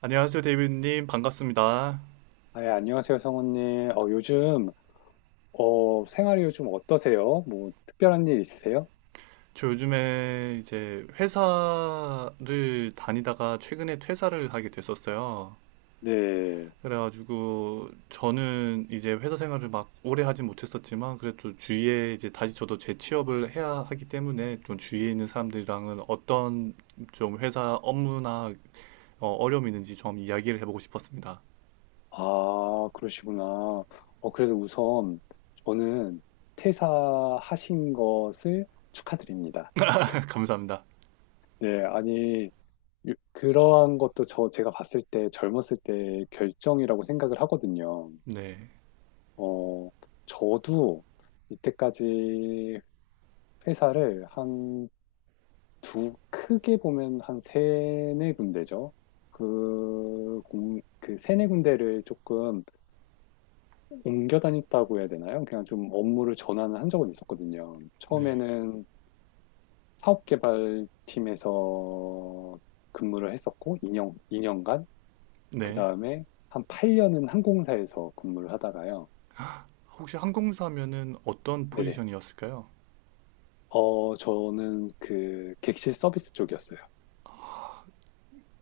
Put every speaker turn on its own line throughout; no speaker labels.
안녕하세요, 데이비드님. 반갑습니다.
아, 예, 안녕하세요, 성우님. 요즘, 생활이 요즘 어떠세요? 뭐, 특별한 일 있으세요?
저 요즘에 이제 회사를 다니다가 최근에 퇴사를 하게 됐었어요.
네.
그래가지고 저는 이제 회사 생활을 막 오래 하진 못했었지만 그래도 주위에 이제 다시 저도 재취업을 해야 하기 때문에 좀 주위에 있는 사람들이랑은 어떤 좀 회사 업무나 어려움이 있는지 좀 이야기를 해보고 싶었습니다.
아, 그러시구나. 그래도 우선, 저는 퇴사하신 것을 축하드립니다.
감사합니다.
네, 아니, 그러한 것도, 제가 봤을 때, 젊었을 때 결정이라고 생각을 하거든요.
네,
어, 저도 이때까지 회사를 크게 보면 한 세네 군데죠. 그 세네 군데를 조금 옮겨 다녔다고 해야 되나요? 그냥 좀 업무를 전환을 한 적은 있었거든요.
네,
처음에는 사업개발팀에서 근무를 했었고, 이 년간, 그
네.
다음에 한 8년은 항공사에서 근무를 하다가요.
혹시 항공사면은 어떤
네네.
포지션이었을까요?
저는 그 객실 서비스 쪽이었어요.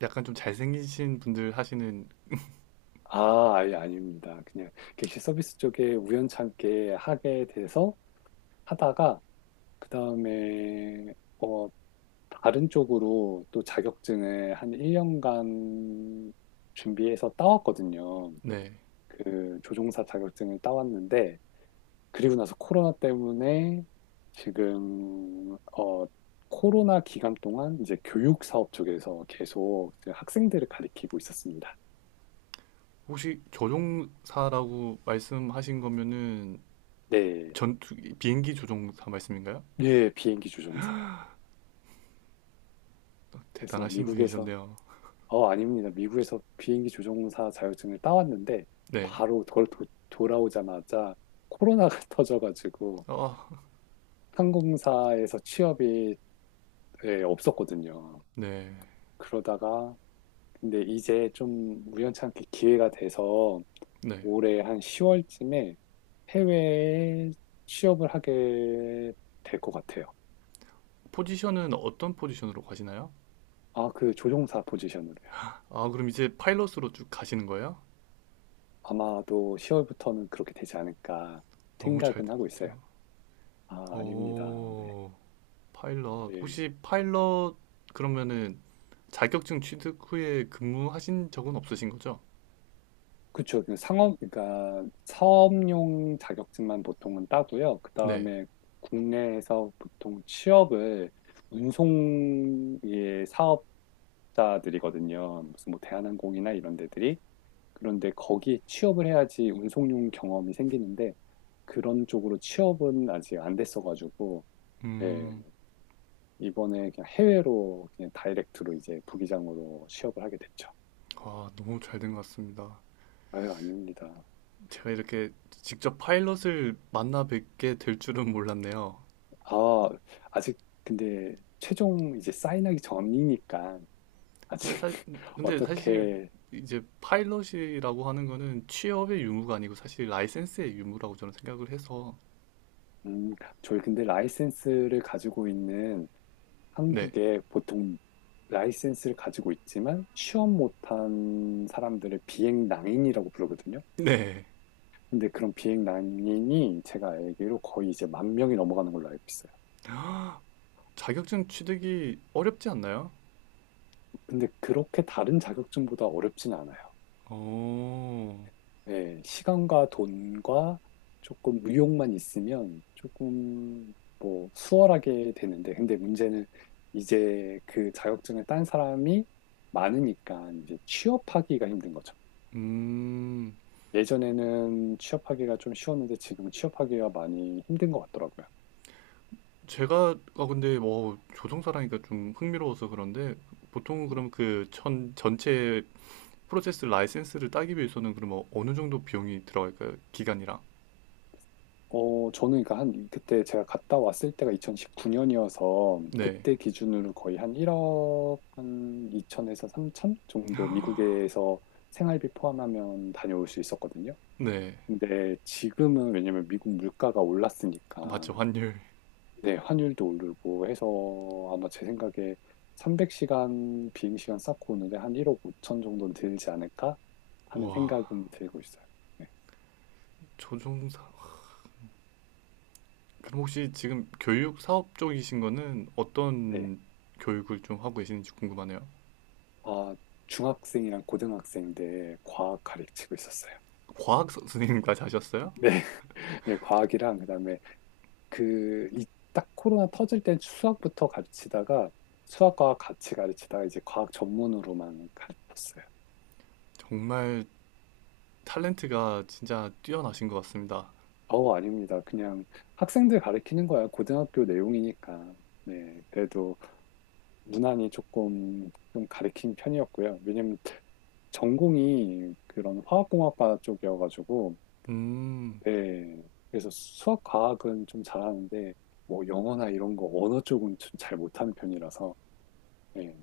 약간 좀 잘생기신 분들 하시는
아, 아예 아닙니다. 그냥 객실 서비스 쪽에 우연찮게 하게 돼서 하다가, 그다음에 어 다른 쪽으로 또 자격증을 한 1년간 준비해서 따왔거든요.
네.
그 조종사 자격증을 따왔는데, 그리고 나서 코로나 때문에 지금, 코로나 기간 동안 이제 교육 사업 쪽에서 계속 이제 학생들을 가리키고 있었습니다.
혹시 조종사라고 말씀하신 거면은
네.
전투 비행기 조종사 말씀인가요?
예, 비행기 조종사요. 그래서
대단하신
미국에서,
분이셨네요.
아닙니다. 미국에서 비행기 조종사 자격증을 따왔는데
네.
바로 그걸 돌아오자마자 코로나가 터져가지고
아,
항공사에서 취업이, 예, 없었거든요.
네.
그러다가 근데 이제 좀 우연찮게 기회가 돼서
네.
올해 한 10월쯤에 해외에 취업을 하게 될 것 같아요.
포지션은 어떤 포지션으로 가시나요?
아, 그 조종사 포지션으로요.
아, 그럼 이제 파일럿으로 쭉 가시는 거예요?
아마도 10월부터는 그렇게 되지 않을까
너무 잘된
생각은 하고
것
있어요.
같아요.
아, 아닙니다. 네.
오, 파일럿.
예.
혹시 파일럿 그러면은 자격증 취득 후에 근무하신 적은 없으신 거죠?
그쵸. 그 상업, 그러니까 사업용 자격증만 보통은 따고요. 그
네.
다음에 국내에서 보통 취업을, 운송의 사업자들이거든요. 무슨 뭐 대한항공이나 이런 데들이. 그런데 거기에 취업을 해야지 운송용 경험이 생기는데, 그런 쪽으로 취업은 아직 안 됐어가지고, 예.
음.
이번에 그냥 해외로 그냥 다이렉트로 이제 부기장으로 취업을 하게 됐죠.
아, 너무 잘 된 것 같습니다.
아유, 아닙니다.
제가 이렇게 직접 파일럿을 만나 뵙게 될 줄은 몰랐네요.
아, 아직 근데 최종 이제 사인하기 전이니까 아직
근데, 사, 근데 사실
어떻게.
이제 파일럿이라고 하는 거는 취업의 유무가 아니고 사실 라이센스의 유무라고 저는 생각을 해서
음, 저희 근데 라이센스를 가지고 있는,
네,
한국에 보통 라이센스를 가지고 있지만 취업 못한 사람들을 비행낭인이라고 부르거든요.
네.
근데 그런 비행낭인이 제가 알기로 거의 이제 1만 명이 넘어가는 걸로 알고 있어요.
자격증 취득이 어렵지 않나요?
근데 그렇게 다른 자격증보다 어렵진 않아요.
어,
네, 시간과 돈과 조금 의욕만 있으면 조금 뭐 수월하게 되는데, 근데 문제는 이제 그 자격증을 딴 사람이 많으니까 이제 취업하기가 힘든 거죠.
음,
예전에는 취업하기가 좀 쉬웠는데 지금은 취업하기가 많이 힘든 것 같더라고요.
제가 아 근데 뭐 조종사라니까 좀 흥미로워서 그런데 보통은 그럼 그 천 전체 프로세스 라이센스를 따기 위해서는 그러면 어느 정도 비용이 들어갈까요? 기간이랑.
저는 그러니까 한, 그때 제가 갔다 왔을 때가 2019년이어서,
네.
그때 기준으로 거의 한 1억 한 2천에서 3천 정도, 미국에서 생활비 포함하면 다녀올 수 있었거든요.
네.
근데 지금은 왜냐면 미국 물가가
아,
올랐으니까,
맞죠. 환율.
네, 환율도 오르고 해서 아마 제 생각에 300시간 비행시간 쌓고 오는데 한 1억 5천 정도는 들지 않을까 하는
우와.
생각은 들고 있어요. 네.
조종사. 그럼 혹시 지금 교육 사업 쪽이신 거는
네.
어떤 교육을 좀 하고 계시는지 궁금하네요.
아, 중학생이랑 고등학생 때 과학 가르치고 있었어요.
선생님까지 하셨어요?
네, 네, 과학이랑 그다음에 그 이 딱 코로나 터질 땐 수학부터 가르치다가, 수학과 같이 가르치다가 이제 과학 전문으로만 가르쳤어요.
정말 탤런트가 진짜 뛰어나신 것 같습니다.
아닙니다. 그냥 학생들 가르치는 거야. 고등학교 내용이니까. 네, 그래도 무난히 조금 좀 가르친 편이었고요. 왜냐면 전공이 그런 화학공학과 쪽이어가지고.
음.
네. 그래서 수학, 과학은 좀 잘하는데, 뭐 영어나 이런 거 언어 쪽은 좀 잘 못하는 편이라서, 네.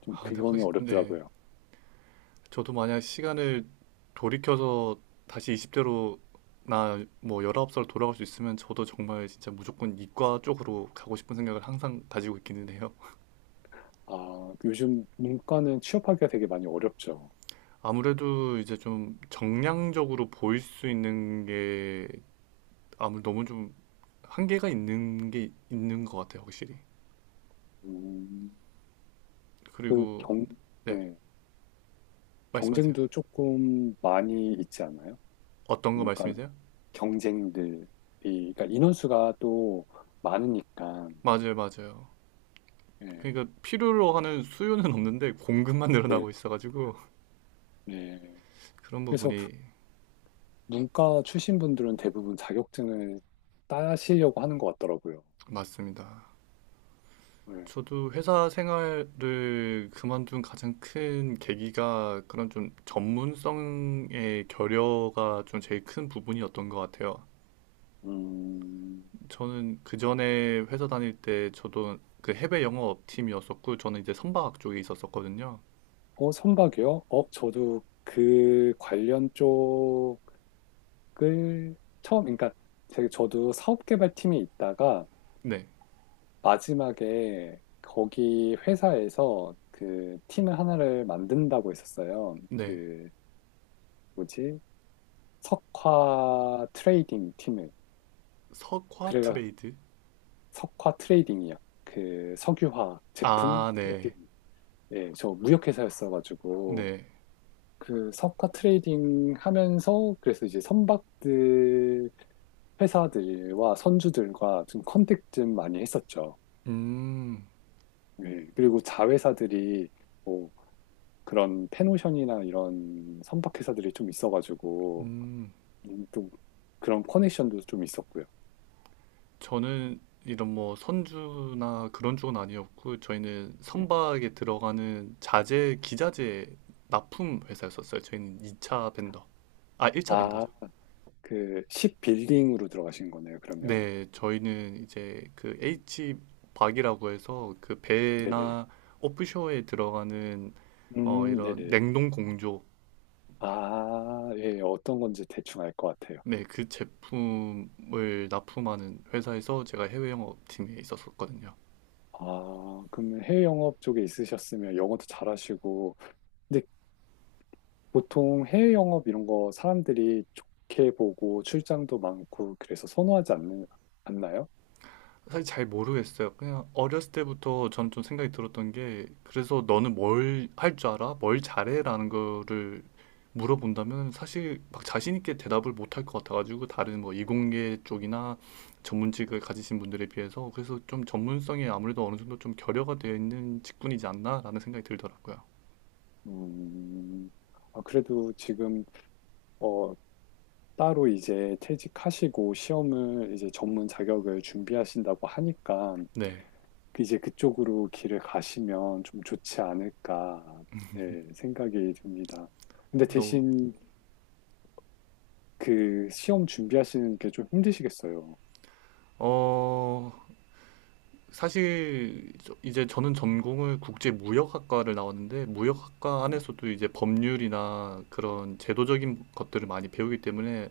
좀
아, 근데
그거는
확실히 네.
어렵더라고요.
저도 만약 시간을 돌이켜서 다시 20대로 나 뭐 19살 돌아갈 수 있으면 저도 정말 진짜 무조건 이과 쪽으로 가고 싶은 생각을 항상 가지고 있기는 해요.
아, 요즘 문과는 취업하기가 되게 많이 어렵죠.
아무래도 이제 좀 정량적으로 보일 수 있는 게 아무 너무 좀 한계가 있는 게 있는 것 같아요, 확실히.
음, 그
그리고
경,
네,
네.
말씀하세요.
경쟁도 조금 많이 있지 않나요?
어떤 거
문과는
말씀이세요?
경쟁들이, 그러니까 인원수가 또 많으니까,
맞아요, 맞아요. 그러니까 필요로 하는 수요는 없는데 공급만
예, 네.
늘어나고 있어가지고
네.
그런
그래서
부분이
문과 출신 분들은 대부분 자격증을 따시려고 하는 것 같더라고요.
맞습니다.
네.
저도 회사 생활을 그만둔 가장 큰 계기가 그런 좀 전문성의 결여가 좀 제일 큰 부분이었던 것 같아요.
음.
저는 그 전에 회사 다닐 때 저도 그 해외 영업 팀이었었고 저는 이제 선박 쪽에 있었었거든요.
선박이요? 저도 그 관련 쪽을 처음, 그러니까 저도 사업개발팀에 있다가
네,
마지막에 거기 회사에서 그 팀을 하나를 만든다고 했었어요.
네.
그 뭐지? 석화 트레이딩 팀을.
석화
그래가
트레이드?
석화 트레이딩이요. 그 석유화 제품.
아, 네,
예, 저 무역회사였어가지고,
네.
그 석가 트레이딩 하면서, 그래서 이제 선박들, 회사들과 선주들과 좀 컨택 좀 많이 했었죠.
음,
예, 그리고 자회사들이 뭐 그런 패노션이나 이런 선박회사들이 좀 있어가지고,
음.
또 그런 커넥션도 좀 있었고요.
저는 이런 뭐 선주나 그런 쪽은 아니었고 저희는
예.
선박에 들어가는 자재, 기자재 납품 회사였었어요. 저희는 2차 벤더. 아, 1차
아,
벤더죠.
그, 십 빌딩으로 들어가신 거네요, 그러면.
네, 저희는 이제 그 H 박이라고 해서 그
네네.
배나 오프쇼에 들어가는 어
음.
이런
네네.
냉동 공조
아, 예, 어떤 건지 대충 알 것 같아요.
네, 그 제품을 납품하는 회사에서 제가 해외 영업팀에 있었었거든요.
아, 그러면 해외 영업 쪽에 있으셨으면 영어도 잘하시고, 근데 보통 해외 영업 이런 거 사람들이 좋게 보고 출장도 많고 그래서 선호하지 않는, 않나요?
사실 잘 모르겠어요. 그냥 어렸을 때부터 저는 좀 생각이 들었던 게 그래서 너는 뭘 할 줄 알아? 뭘 잘해라는 거를 물어본다면 사실 막 자신 있게 대답을 못 할 것 같아가지고 다른 뭐 이공계 쪽이나 전문직을 가지신 분들에 비해서 그래서 좀 전문성이 아무래도 어느 정도 좀 결여가 되어 있는 직군이지 않나라는 생각이 들더라고요.
음, 아, 그래도 지금, 어, 따로 이제 퇴직하시고 시험을 이제 전문 자격을 준비하신다고 하니까
네,
그 이제 그쪽으로 길을 가시면 좀 좋지 않을까, 예, 생각이 듭니다. 근데
너무
대신 그 시험 준비하시는 게 좀 힘드시겠어요.
어 사실 이제 저는 전공을 국제무역학과를 나왔는데 무역학과
네,
안에서도 이제 법률이나 그런 제도적인 것들을 많이 배우기 때문에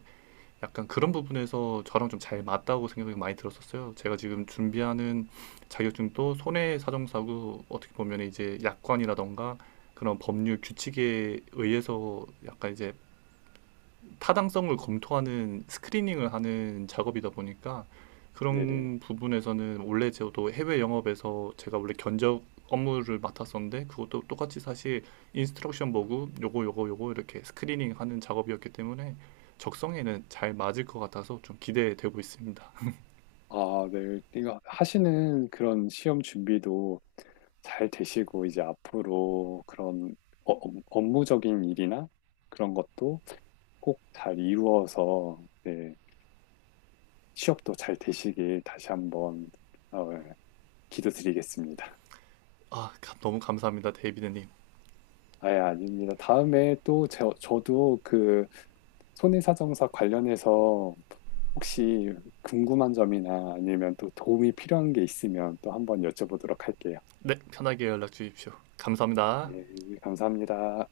약간 그런 부분에서 저랑 좀 잘 맞다고 생각이 많이 들었었어요. 제가 지금 준비하는 자격증도 손해사정사고 어떻게 보면 이제 약관이라던가 그런 법률 규칙에 의해서 약간 이제 타당성을 검토하는 스크리닝을 하는 작업이다 보니까
네네.
그런 부분에서는 원래 저도 해외 영업에서 제가 원래 견적 업무를 맡았었는데 그것도 똑같이 사실 인스트럭션 보고 요거 요거 요거 이렇게 스크리닝 하는 작업이었기 때문에 적성에는 잘 맞을 것 같아서 좀 기대되고 있습니다.
아, 네. 이거 하시는 그런 시험 준비도 잘 되시고 이제 앞으로 그런 업무적인 일이나 그런 것도 꼭 잘 이루어서, 네, 취업도 잘 되시길 다시 한번, 어, 예, 기도드리겠습니다.
아, 너무 감사합니다. 데이비드님.
아예 아닙니다. 다음에 또 저도 그 손해사정사 관련해서 혹시 궁금한 점이나 아니면 또 도움이 필요한 게 있으면 또 한번 여쭤보도록 할게요.
네, 편하게 연락 주십시오. 감사합니다.
네, 감사합니다.